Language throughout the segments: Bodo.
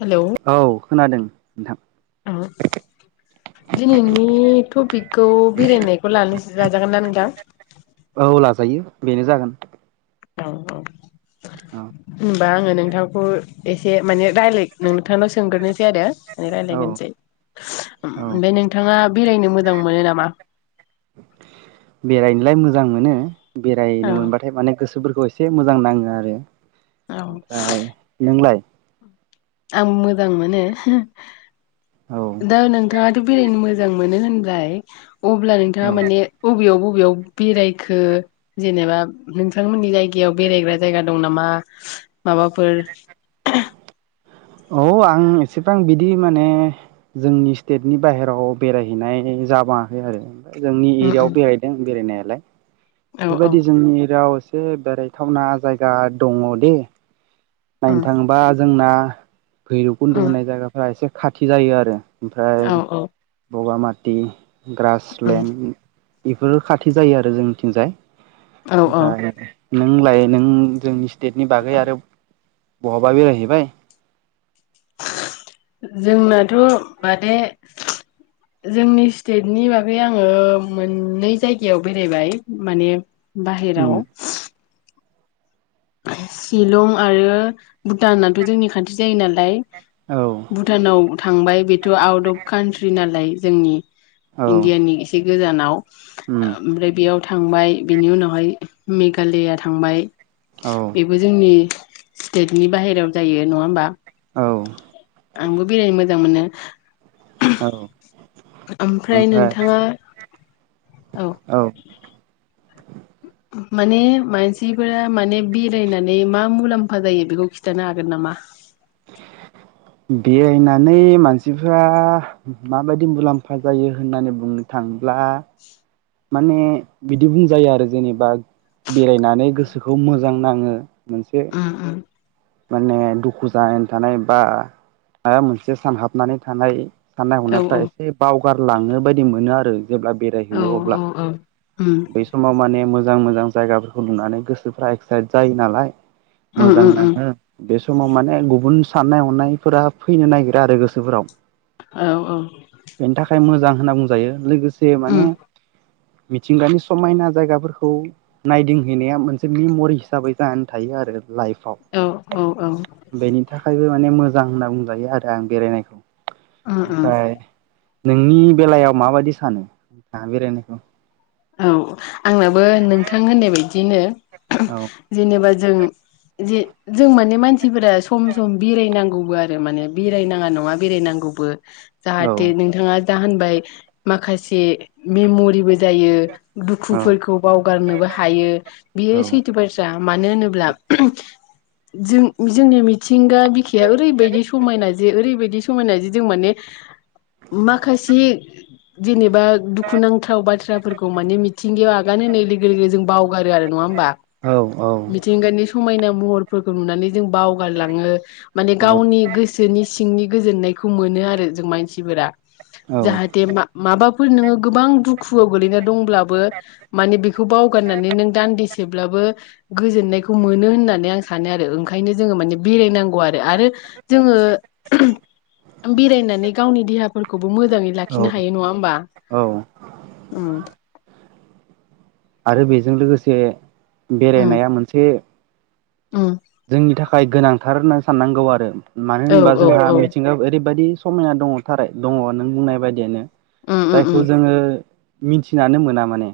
हेल' औ खोनादों नोंथां आ दिनैनि टपिकखौ बेरायनायखौ लानो नाजागोन नना नोंदां। औ लाजायो बेनो जागोन। औ औ औ दा आङो नोंथांखौ एसे माने रायलाय नोंथांनाव सोंग्रोनोसै आरो ओ औ रायज्लायग्रोनोसै औ ओम नोंथाङा बेरायनो मोजां मोनो नामा? बेरायनोलाय मोजां मोनो औ बेरायनो मोनबाथाय माने गोसो बफोरखौ एसे मोजां नाङो आरो औ ओमफ्राय नोंलाय? आंबो मोजां मोनो औ दा नोंथाङाथ' बेरायनो मो मोजां मोनो होनलबाय अब्ला नोंथाङा औ माने बबेयाव बबेयाव बेरायखो? जेनेबा नोंथांमोननि जायगायाव बेरायग्रा जायगा दं नामा माबाफोर औ आं एसेबां बिदि माने जोंनि स्टेटनि बाहेराव बेरायहैनाय जाबाङाखै आरो। जोंनि उम उम एरियायाव बेरायदों बेरायनायालाय। औ औ बेबायदि जोंनि एरियायाव एसे बेरायथावना जायगा दङ दे। नायनो उम थाङोबा जोंना भैरबकुन्द' उम होननाय जायगाफोरा एसे खाथि जायो आरो। औ ओमफ्राय औ बगामाथि औ ग्रासलेणड बेफोरो खाथि जायो आरो जोंनिथिंजाय औ ओमफ्राय नों लाय नों जोंनि स्टेटनि बागै आरो बहाबा बेरायहैबाय? जोंनाथ' माने जोंनि स्टेटनि बागै आङो मोननै जायगायाव बेरायबाय माने उम बाहेरायाव शिलं आरो भुटानथ' जोंनि खाथि जायो नालाय। औ भुटानाव थांबाय बेथ' आउट अफ कान्ट्रि नालाय जोंनि औ इण्डियानि एसे गोजानाव ओ उम ओमफ्राय बेयाव थांबाय बिनि उनावहाय मेघालया थांबाय। औ बेबो जोंनि स्टेटनि बाहेरायाव जायो नङा होमबा? औ आंबो बेरायनो मोजां मोनो। औ ओमफ्राय नोंथाङा औ औ माने मानसिफोरा माने बेरायनानै मा मुलाम्फा जायो बेखौ खिथानो हागोन नामा? [inaudible] बेरायनानै मानसिफ्रा माबायदि मुलाम्फा जायो होननानै बुंनो थाङोब्ला माने बिदि बुंजायो आरो जेनेबा बेरायनानै गोसोखौ मोजां नाङो मोनसे ओम ओम माने दुखु जानानै थानाय बा माबा मोनसे सानहाबनानै थानाय। साननाय औ हनायफ्रा एसे बावगारलाङो बायदि मोनो आरो। जेब्ला औ बेरायहैयो अब्ला औ औ उम बै समाव माने मोजां मोजां जायगाफोरखौ नुनानै गोसोफ्रा एक्साइट जायो नालाय। उम मोजां उम उम नाङो। बे समाव माने गुबुन साननाय हनायफोरा फैनो नागिरा आरो गोसोफोराव औ औ बेनि थाखाय मोजां होनना बुंजायो लोगोसे उम माने मिथिंगानि समायना जायगाफोरखौ नायदिंहैनाया मोनसे मेमरि हिसाबै जानानै थायो आरो लाइफआव। औ औ औ औ बेनि थाखायबो माने मोजां होनना बुंजायो आरो आं बेरायनायखौ। उम उम ओमफ्राय नोंनि बेलायाव माबायदि सानो नोंथाङा बेरायनायखौ औ आंनाबो नोंथां होननाय बायदिनो औ जेनेबा जों जि जों माने मानसि- सिफोरा सम सम बेरायनांगौबो आरो माने बेरायनाङा नङा बेरायनांगौबो औ जाहाथे नोंथाङा दा होनबाय माखासे मेमरिबो जायो औ दुखुफोरखौ बावगारनोबो हायो बेयो औ सैथो बाथ्रा मानो होनोब्ला जों जोंनि मिथिंगा बिखाया ओरैबायदि समायना जे ओरैबायदि समायना जे जों माने माखासे जेनेबा दुखुनांथाव बाथ्राफोरखौ मानि मिथिंगायाव आगान होनाय लोगो लोगो जों बावगारो आरो नङा होमबा औ मि थिंगानि समायना महरफोरखौ नुनानै जों बावगारलाङो माने औ गावनि गोस सोनि सिंनि गोजोननायखौ मोनो आरो जों मानसिफोरा औ जाहाथे मा माबाफोर नोङो गोबां दुखुआव गोलैना दंब्ला बो माने बेखौ बावगारनानै नों दान्दिसेब्लाबो गोजोननायखौ मोनो होननानै आं सानो आरो ओंखायनो जोङो माने बेरायनांगौ आरो आरो जोङो बेरायनानै गावनि देहाफोरखौबो मोजाङै लाखिनो हायो नङा होमबा औ उम आरो बेजों लोगोसे उम बेरायनाया मोनसे उम जोंनि थाखाय गोनांथार होनना साननांगौ आरो मानो औ होनबा औ जोंहा औ मिथिंगायाव ओरैबायदि समायना दङ थारै दङ नों बुंनाय बायदियानो उम उम उम जायखौ जोङो मिथिनानो मोना माने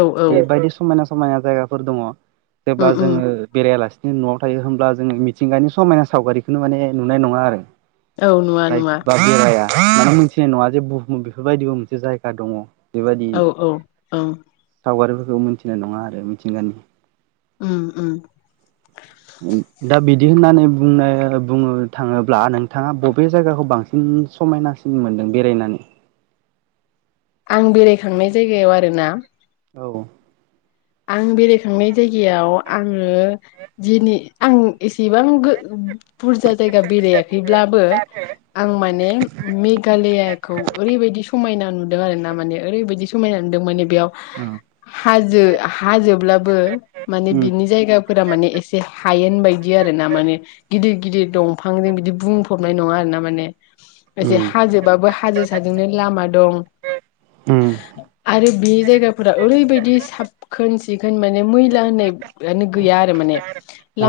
औ औ बेबायदि समायना समायना जायगाफोर दङ जेब्ला उम उम जोङो बेरायालासिनो न'आव थायो होमब्ला जों मिथिंगानि समायना सावगारिखौनो माने नुनाय नङा आरो औ नुवा नुवा जायफोरबा बेराया माने मोनथिनाय नङा जे बुहुमाव बेफोरबायदिबो मोनसे जायगा दङ बेबायदि औ औ औ सावगारिफोरखौ मोनथिनाय नङा आरो मिथिंगानि उम उम उम दा बिदि होननानै बुंनो बुंनो थाङोब्ला नोंथाङा बबे जायगाखौ बांसि सिन समायनासिन मोनदों बेरायनानै आं बेरायखांनाय जायगायाव आरो ना औ आं बेरायखांनाय जायगायाव आङो दिनि आं एसेबां गो बुरजा जायगा बेरायाखैब्लाबो आं माने मेघालयाखौ ओरैबायदि समायना नुदों आरो ना माने ओरैबायदि समायना नुदों माने बेयाव हाजो हाजोब्लाबो माने उम बिनि जायगा फोरा माने एसे हायेन बायदि आरो ना माने गिदिर गिदिर दंफांजों बिदि बुंफबनाय नङा आरो ना माने एसे उम हाजोबाबो हाजो साजोंनो लामा दं उम आरो बे जायगाफोरा ओरैबायदि साब खोन सिखोन माने मैला होननायानो गैया आरो माने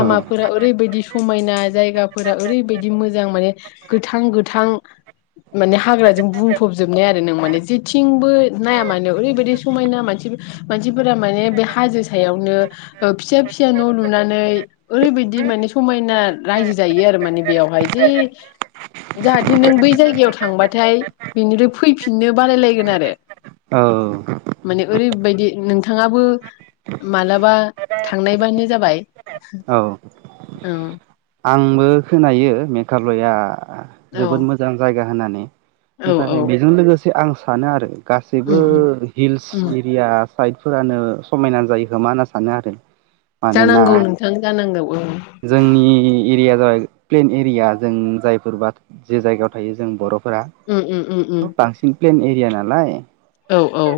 औ ओरैबायदि समायना जायगाफोरा ओरैबायदि मोजां माने गोथां गोथां माने हाग्राजों बुंफबजोबनाय आरो नों माने जेथिंबो नाया मानो ओरैबायदि समायना मानसि मानसिफोरा माने बे हाजो सायावनो ओ फिसा फिसा न' लुनानै ओरैबायदि माने समायना रायजो जायो आरो माने बेयावहाय जे जाहाथे नों बै जायगायाव थांबाथाय बेनिफ्राय फैफिननो बारायलायगोन आरो औ माने ओरैबायदि नों थाङाबो मालाबा थांनायबानो जाबाय। औ औ आंबो खोनायो मेघालया औ जोबोद मोजां जायगा होननानै। औ औ ओमफ्राय बेजों लोगोसे आं सानो आरो उम गासैबो उम हिल्स उम एरिया [unintelligible] फोरानो समायना जायो खोमा होनना सानो आरो। मानोना जानांगौ नोंथां जानांगौ औ। जोंनि एरिया जाय प्लेन एरिया जों जायफोर बा जे जायगायाव थायो जों बर'फोरा। उम उम उम उम। इ प्लेेन एरिया नालाय। औ औ।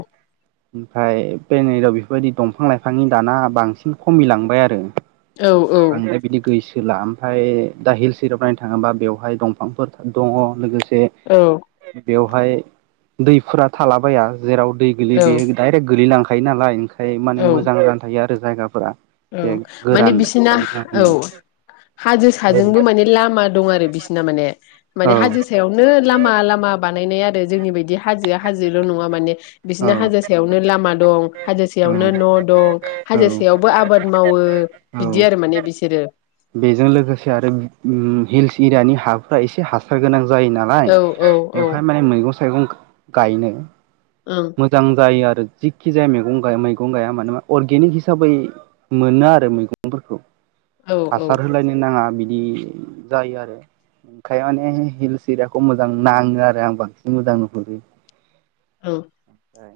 ओमफ्राय पेनेरयाव बिफोबायदि दंफां लाइफांनि दाना बांसिन खमिलांबाय आरो। औ औ। बांद्राय बिदि गैसोला ओमफाय दा हिल्स एरियाव नायनो थाङोबा बेवहाय दंफांफोर दङ लोगोसे औ। बेवहाय दैफोरा थालाबाया जेराव दै गोैलै औ बेयो दाइरेक्ट गोलैलांखायो नालाय ओंखाय औ माने मोजां जान थायो आरो जायगाफोरा। औ एसे माने गोरान बिसिना बायदि जानानै औ हाजो साजोंबो माने लामा दं आरो बिसिना माने औ माने हाजो सायावनो लामा लामा बानायनाय आरो जोंनि बायदि हाजो हाजोल' नङा माने औ बिसिना हाजो सायावनो लामा दं हाजो सायावनो औ न' दं औ हाजो सायावबो आब मावो बिदि औ आरो माने बिसोरो। बेजों लोगोसे आरो उम हिल्स इरानि हाफोरा एसे हासार गोनां जायोना लाय औ औ औ बेवहाय माने मैगं थाइगं गायनो ओं मोजां जायो आरो जिखि जाया मेगं गाय मैगं गाया मानो अर्गेनिक हिसाबै मोनो आरो मैगंफोरखौ औ औ हासार होलायनो नाङा बिदि जायो आरो। फ्राय माने हिल्स इरायाखौ मोजां नाङो आरो आं बांसिन मोजां नुहुरो। औ। फ्राय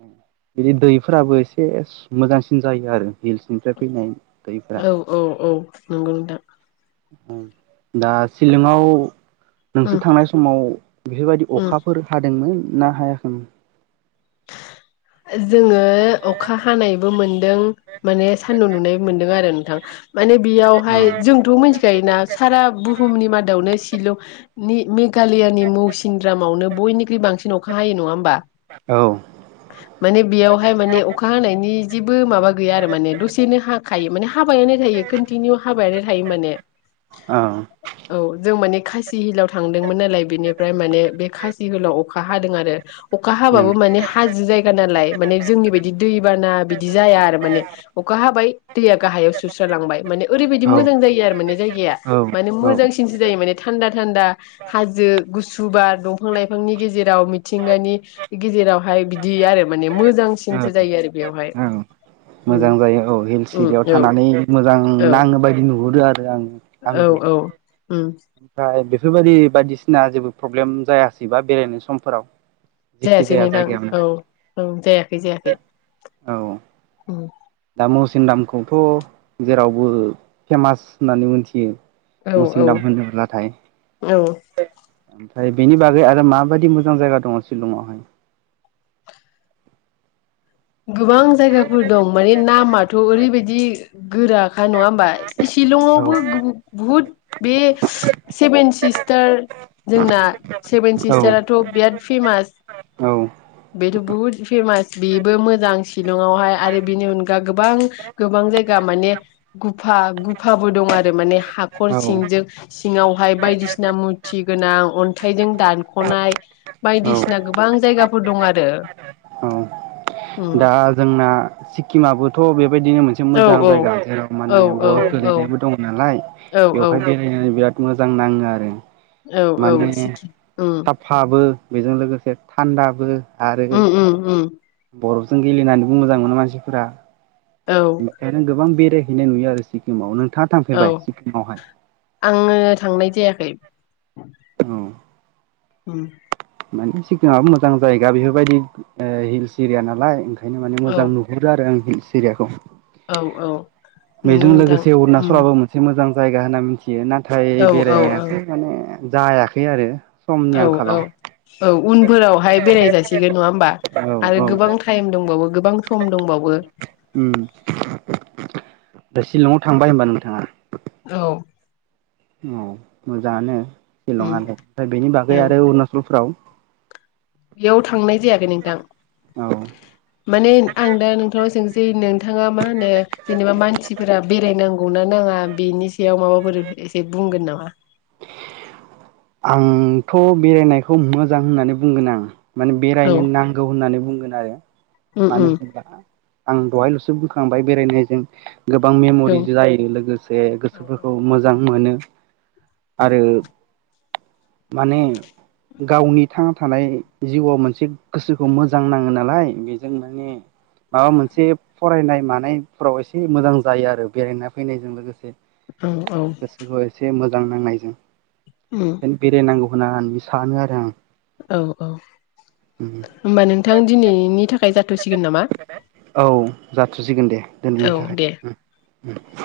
बिदि दैफोराबो एसे मोजांसिन जायो आरो हिल्सनिफ्राय फैनाय। दैफोरा औ औ औ नंगौ। नोंथां उम दा सिलोंआव नोंसोर उम थांनाय समाव बेफोरबायदि उम अखाफोर हादोंमोन ना हायाखैमोन? ओ जोङो अखा हानायबो मोनदों माने सान्दुं दुंनाय मोनदों आरो नोंथां माने बेयावहाय जोंथ' मिथिखायोना सारा बुहुमनि मादावनो शिलं नि मेघालयानि मौसिनद्रामाव नो बयनिख्रुइ बांसिन अखा हायो नङा होमबा? औ। माने बेयावहाय माने अखा हानायनि जेबो माबा गैया आरो माने दसेनो हाखायो माने हाबायानो थायो। कन्टिनिउ हाबायानो थायो माने। अ औ जों माने खासि हिलाव थांदोंमोन नालाय बेनिफ्राय माने बे खासि हिलाव अखा हादों आरो। अखा उम हाबाबो माने हाजो जायगा नालाय माने जोंनि बायदि दैबाना बिदि जाया आरो माने। अखा हाबाय दैया गाहायाव सुस्रालांबाय माने ओरै बायदि औ मोजां जायो आरो माने जायगाया। औ माने औ मोजांसिनसो जायो माने थान्दा थान्दा। हाजो गुसु बार दंफां लाइफांनि गेजेराव मिथिंगानि गेजेराव हाय बिदि आरो माने मोजांसिनसो जायो आरो बेयावहाय। अ हिल्स इरियाव थानानै मोजां औ नाङो बायदि नुहुरो आरो आङो। औ औ उम। फ्राय बेफोरबादि बायदिसिना जेबो प्रब्लेम जायासैबा बेरायनाय समफोराव? जेखि जायासै जाया नोथां जायगायावनो औ औ जायाखै जायाखै औ उम। दा मौसिनरामखौथ' जेरावबो फेमास होननानै मोनथियो। औ औ औ। ओमफ्राय बेनि बागै आरो माबायदि मोजां जायगा दङ शिलंआव हाय? गोबां जायगाफोर दं माने नामाथ' ओरै बायदि गोरा खा नङा होमबा शिलंआवबो औ गुबु बहुद बे सेभेन सिस्टार जोंना सेभेन औ सिस्टाराथ' बिराद फेमास। औ बेथ' बुहुद फेमास बेबो मोजां शिलंआवहाय आरो बेनि अनगा गोबां गोबां जायगा माने गुफा-गुफाबो दं आरो माने हाखर औ सिंजों। सिङावहाय बायदिसिना मुरथि गोनां अन्थाइजों दानख'नाय। औ बायदिसिना गोबां जायगाफोर दं आरो। औ उम दा जोंना सिक्किमाबोथ बेबायदिनो मोनसे एसे औ मोजां जायगा जेराव औ माने औ बर' गोेलैनायबो दङ। नालाय औ बेवहाय बेरायनानै बिराद मोजां नाङो आरो औ- औ सिकि ओम फाबो बेजों लोगोसे थान्दाबो आरो उम-उम बरफजों गेले होननानै बुं मोजां मोनो मानसिफोरा, औ बेखायनो गोबां बेरायहैनाय नुयो आरो सिक्किमाव नोंथाङा औ थांफेरबाय सिक्किमावहाय आङो थांनाय जायाखै औ उम माने सिक्किमाबो मोजां जायगा। बेफोरबायदि हिल्स सिरिया नाल ओंखायनो माने औ मोजां नुयो। हरो आरो आं हिल्स एरियाखौ औ औ नंगौ बेजों नोंथां लोगोसे उम अरुणाचलबो मोनसे मोजां जायगा होनना मिथियो नाथाय औ औ बेरायनायासो माने जायाखै समनि औ औ आंखालाव उनफोरावहाय बेराय जासिगोन नंया होमबा औ आरो औ गोबां थायो दंबावो गोबां सम दावबायो। ओम दा शिलंआव थांबाय होनबा नोंथाङा? औ औ मोजांआनो उम सिलं आंलाय बेनि औ बागै आरो अरुनाचल फ्राव बेयाव थांनाय जायाखै नोंथां। औ माने आं दा नोंथांनाव सोंसै नोंथाङा मा होनो? जेनेबा मानसिफोरा बेरायनांगौ ना नाङा बेनि सायाव माबाफोर एसे बुंगोन नामा? आंथ' बेरायनायखौ मोजां होननानै बुंगोन आं माने औ बेरायनो नांगौ होननानै बुंगोन आरो, मानो उम होनोबब्ला? आं दहायल'सो बोखांबाय बेरायनायजों गोबां मेमरि उम जायो। लोगोसे औ -सोफोरखौ मोजां मोनो आरो माने, गावनि थांना-थानाय जिउआव मोनसे गोसोखौ मोजां नाङो नालाय बेजों माने माबा मोनसे फरायनाय-मानायफोराव एसे मोजां जायो आरो बेरायना फैनायजों लोगोसे। औ-औ गोसोखौ एसे मोजां नांनायजों, उम ओंखायनो बेरायनांगौ होननानै सानो आरो आं। औ-औ होनोमबा नोंथां दिनैनि थाखाय जाथ'सिगोन नामा? [unintelligible] औ जाथ'सिगोन दे दिनैनि औ थाखाय दे ओम-ओम।